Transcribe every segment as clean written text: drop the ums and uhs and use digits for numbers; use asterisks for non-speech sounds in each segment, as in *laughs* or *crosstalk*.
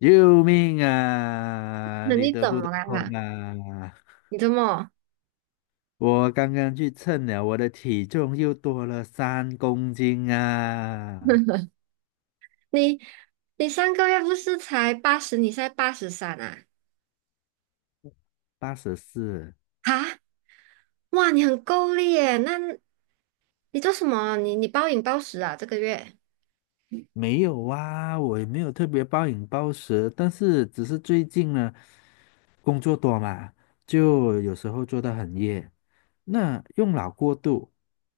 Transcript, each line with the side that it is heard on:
left: 救命啊！
right: 那
left: 你
right: 你
left: 得
right: 怎
left: 不得
right: 么了
left: 空
right: 啦？
left: 啊？
right: 你怎么？
left: 我刚刚去称了，我的体重又多了3公斤啊，
right: *laughs* 你上个月不是才八十，你现在83啊？
left: 84。
right: 啊，哇，你很够力耶！那你做什么？你暴饮暴食啊？这个月
left: 没有啊，我也没有特别暴饮暴食，但是只是最近呢，工作多嘛，就有时候做到很夜，那用脑过度，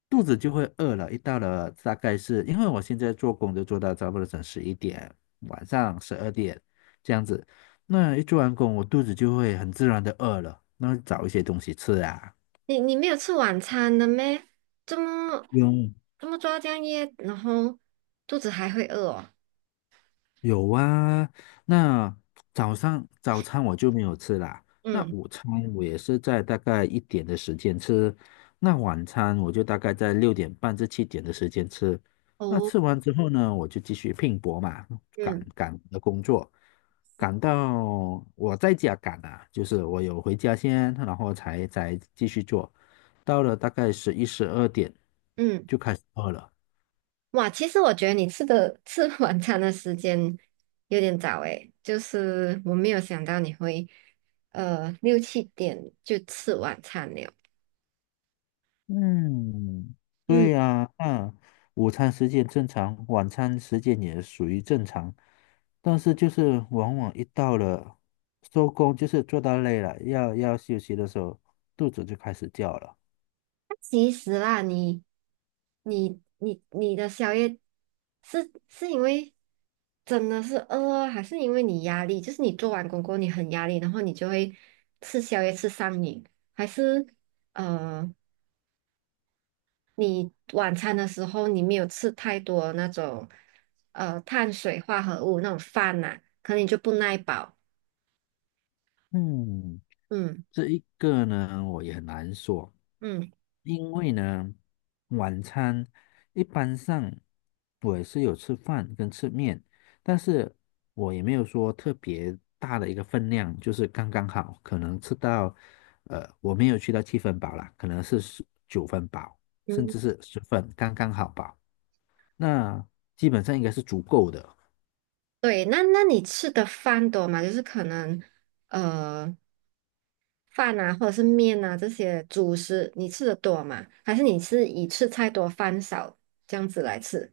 left: 肚子就会饿了。一到了大概是因为我现在做工就做到差不多整11点，晚上十二点这样子，那一做完工，我肚子就会很自然的饿了，那找一些东西吃啊。
right: 你没有吃晚餐的咩？这么
left: 用。
right: 这么抓这样夜，然后肚子还会饿哦。
left: 有啊，那早上早餐我就没有吃啦。那
right: 嗯，
left: 午餐我也是在大概一点的时间吃，那晚餐我就大概在6点半至7点的时间吃。那
right: 哦，
left: 吃完之后呢，我就继续拼搏嘛，赶
right: 嗯
left: 赶我的工作，赶到我在家赶啊，就是我有回家先，然后才继续做。到了大概11、12点
right: 嗯。
left: 就开始饿了。
right: 哇，其实我觉得你吃的 *laughs* 吃晚餐的时间有点早诶，就是我没有想到你会6、7点就吃晚餐了。
left: 嗯，
right: 嗯，
left: 对呀，那午餐时间正常，晚餐时间也属于正常，但是就是往往一到了收工，就是做到累了，要休息的时候，肚子就开始叫了。
right: 那其实啦，你的宵夜是因为真的是饿啊，还是因为你压力？就是你做完工过后你很压力，然后你就会吃宵夜吃上瘾，还是？呃，你晚餐的时候你没有吃太多那种碳水化合物那种饭呐、可能你就不耐饱。
left: 嗯，
right: 嗯
left: 这一个呢，我也很难说。
right: 嗯
left: 因为呢，晚餐一般上我也是有吃饭跟吃面，但是我也没有说特别大的一个分量，就是刚刚好，可能吃到，我没有去到七分饱啦，可能是十九分饱，甚
right: 嗯，
left: 至是十分，刚刚好饱，那基本上应该是足够的。
right: 对，那你吃的饭多吗？就是可能呃饭啊，或者是面啊这些主食，你吃的多吗？还是你是以吃菜多饭少这样子来吃？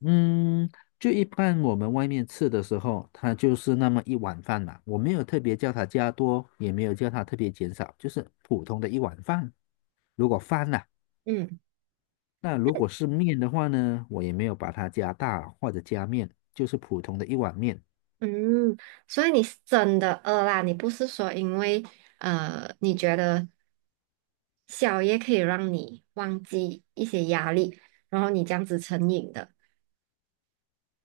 left: 嗯，就一般我们外面吃的时候，它就是那么一碗饭嘛，我没有特别叫它加多，也没有叫它特别减少，就是普通的一碗饭。如果饭呐、
right: 嗯
left: 那如果是面的话呢，我也没有把它加大或者加面，就是普通的一碗面。
right: 嗯，所以你是真的饿啦，你不是说因为你觉得小也可以让你忘记一些压力，然后你这样子成瘾的。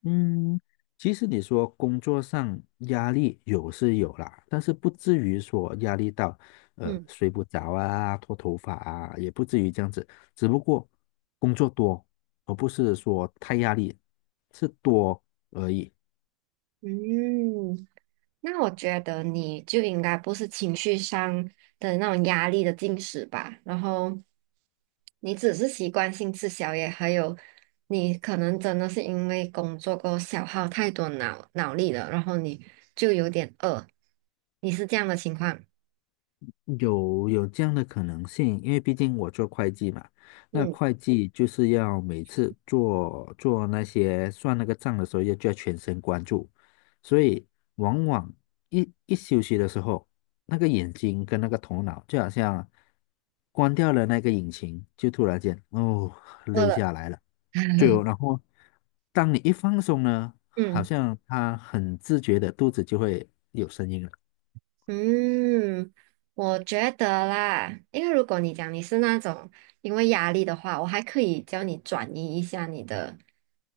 left: 嗯，其实你说工作上压力有是有啦，但是不至于说压力到
right: 嗯
left: 睡不着啊、脱头发啊，也不至于这样子。只不过工作多，而不是说太压力，是多而已。
right: 嗯，那我觉得你就应该不是情绪上的那种压力的进食吧，然后你只是习惯性吃宵夜，还有你可能真的是因为工作过后消耗太多脑力了，然后你就有点饿，你是这样的情况？
left: 有这样的可能性，因为毕竟我做会计嘛，那
right: 嗯，
left: 会计就是要每次做那些算那个账的时候，要就要全神贯注，所以往往一休息的时候，那个眼睛跟那个头脑就好像关掉了那个引擎，就突然间哦
right: 饿
left: 累
right: 了，
left: 下来了，就然后当你一放松呢，好
right: 嗯。
left: 像他很自觉的肚子就会有声音了。
right: 嗯，我觉得啦，因为如果你讲你是那种因为压力的话，我还可以教你转移一下你的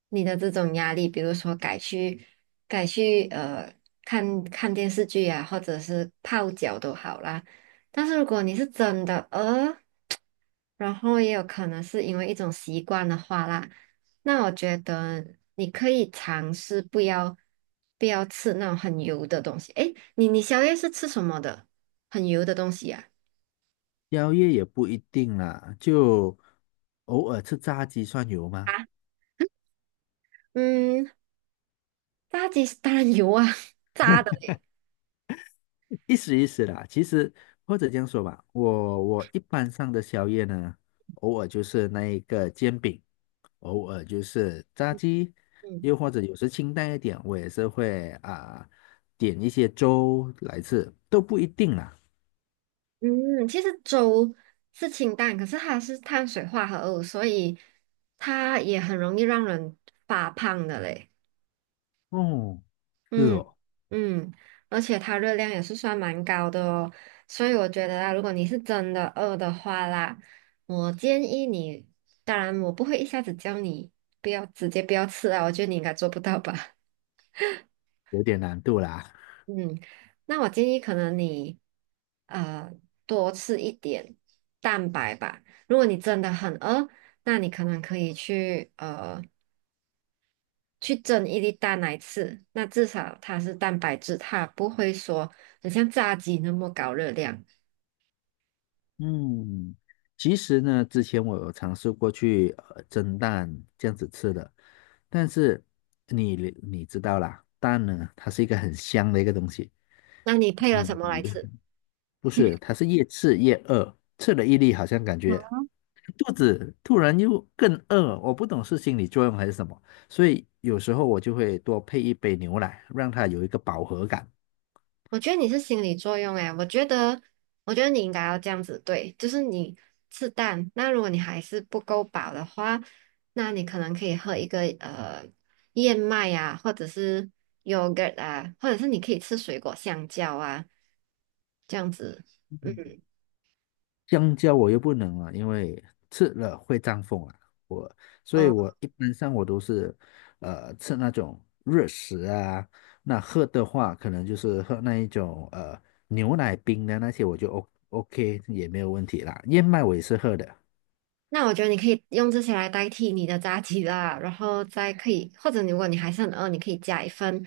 right: 你的这种压力，比如说改去看看电视剧啊，或者是泡脚都好啦。但是如果你是真的然后也有可能是因为一种习惯的话啦，那我觉得你可以尝试不要吃那种很油的东西。诶，你你宵夜是吃什么的？很油的东西呀、
left: 宵夜也不一定啦，就偶尔吃炸鸡算有
right: 啊，
left: 吗？
right: 啊嗯，炸鸡是当然油啊，*laughs* 炸的诶。
left: 意思意思啦。其实或者这样说吧，我一般上的宵夜呢，偶尔就是那一个煎饼，偶尔就是炸鸡，
right: 嗯
left: 又或者有时清淡一点，我也是会啊、点一些粥来吃，都不一定啦。
right: 嗯，其实粥是清淡，可是它是碳水化合物，所以它也很容易让人发胖的嘞。
left: 哦，是
right: 嗯
left: 哦，
right: 嗯，而且它热量也是算蛮高的哦，所以我觉得啊，如果你是真的饿的话啦，我建议你，当然我不会一下子叫你不要吃啊，我觉得你应该做不到吧。*laughs*
left: 有点难度啦。*laughs*
right: 嗯，那我建议可能你呃多吃一点蛋白吧。如果你真的很饿，那你可能可以去去蒸一粒蛋来吃，那至少它是蛋白质，它不会说很像炸鸡那么高热量。
left: 嗯，其实呢，之前我有尝试过去蒸蛋这样子吃的，但是你你知道啦，蛋呢，它是一个很香的一个东西，
right: 那你配了什么来吃？
left: 你不是，它是越吃越饿，吃了一粒好像感觉肚子突然又更饿，我不懂是心理作用还是什么，所以有时候我就会多配一杯牛奶，让它有一个饱和感。
right: 我觉得你是心理作用诶，我觉得，我觉得你应该要这样子对，就是你吃蛋，那如果你还是不够饱的话，那你可能可以喝一个燕麦啊，或者是 yogurt 啊，或者是你可以吃水果香蕉啊，这样子，嗯
left: 香蕉我又不能了，因为吃了会胀风啊。我，所以
right: 嗯。
left: 我一般上我都是，吃那种热食啊。那喝的话，可能就是喝那一种牛奶冰的那些，我就 O OK 也没有问题啦。燕麦我也是喝的。
right: 那我觉得你可以用这些来代替你的炸鸡啦，然后再可以，或者如果你还是很饿，你可以加一份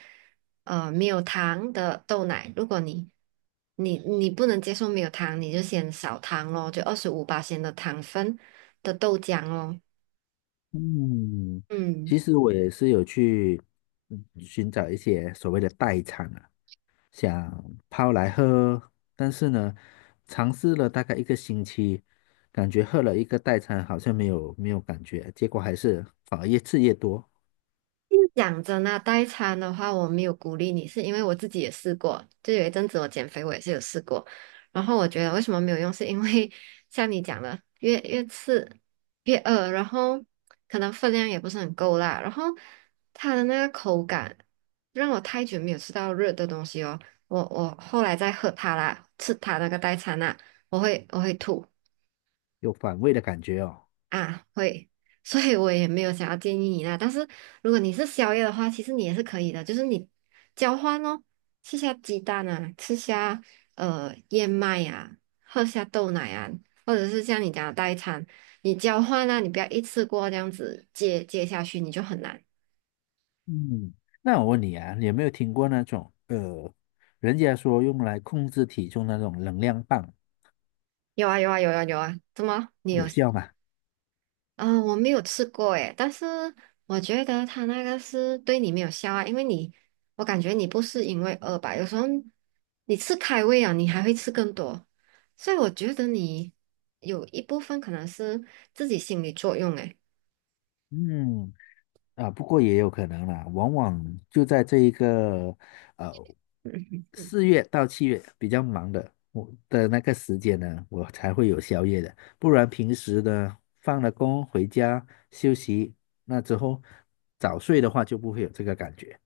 right: 没有糖的豆奶。如果你不能接受没有糖，你就先少糖咯，就25%的糖分的豆浆哦。
left: 嗯，
right: 嗯。
left: 其实我也是有去寻找一些所谓的代餐啊。想泡来喝喝但是呢，尝试了大概一个星期，感觉喝了一个代餐好像没有感觉，结果还是反而越吃越多，
right: 讲真啊，代餐的话，我没有鼓励你，是因为我自己也试过，就有一阵子我减肥，我也是有试过。然后我觉得为什么没有用，是因为像你讲的，越吃越饿，然后可能分量也不是很够啦，然后它的那个口感让我太久没有吃到热的东西哦。我后来再喝它啦，吃它那个代餐啦，我会吐。
left: 有反胃的感觉哦。
right: 啊，会，所以我也没有想要建议你啦。但是如果你是宵夜的话，其实你也是可以的，就是你交换哦，吃下鸡蛋啊，吃下燕麦啊，喝下豆奶啊，或者是像你讲的代餐，你交换啊，你不要一次过这样子接下去，你就很难。
left: 嗯，那我问你啊，你有没有听过那种人家说用来控制体重那种能量棒，
right: 有啊有啊有啊有啊，怎么？你有
left: 有效吗？
right: 嗯，我没有吃过诶，但是我觉得他那个是对你没有效啊，因为你，我感觉你不是因为饿吧，有时候你吃开胃啊，你还会吃更多，所以我觉得你有一部分可能是自己心理作用诶。
left: 嗯。啊，不过也有可能啦，往往就在这一个呃4月到7月比较忙的我的那个时间呢，我才会有宵夜的，不然平时呢放了工回家休息，那之后早睡的话就不会有这个感觉。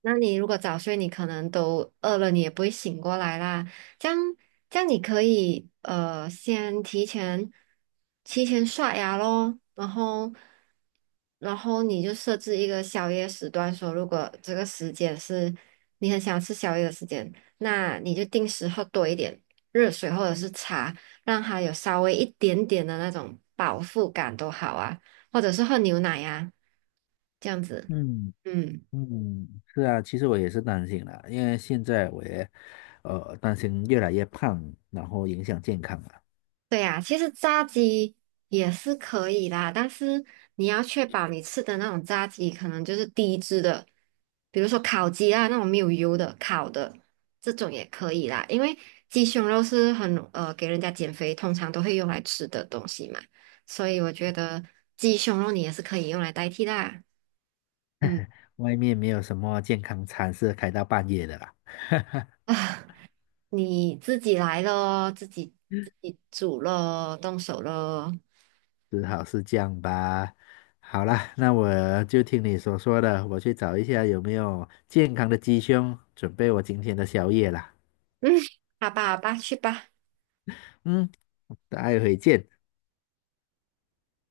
right: 那你如果早睡，你可能都饿了，你也不会醒过来啦。这样，这样你可以先提前刷牙咯，然后你就设置一个宵夜时段，说如果这个时间是你很想吃宵夜的时间，那你就定时喝多一点热水或者是茶，让它有稍微一点点的那种饱腹感都好啊，或者是喝牛奶呀、这样子，
left: 嗯
right: 嗯。
left: 嗯，是啊，其实我也是担心啦，因为现在我也担心越来越胖，然后影响健康了。
right: 对呀，其实炸鸡也是可以啦，但是你要确保你吃的那种炸鸡可能就是低脂的，比如说烤鸡啊那种没有油的烤的这种也可以啦，因为鸡胸肉是很给人家减肥通常都会用来吃的东西嘛，所以我觉得鸡胸肉你也是可以用来代替啦。嗯
left: 外面没有什么健康餐是开到半夜的啦。
right: 啊，*laughs* 你自己来咯，自己煮咯，动手咯。
left: 只好是这样吧。好啦，那我就听你所说的，我去找一下有没有健康的鸡胸，准备我今天的宵夜啦。
right: 嗯，好吧好吧，去吧。
left: 嗯，待会见。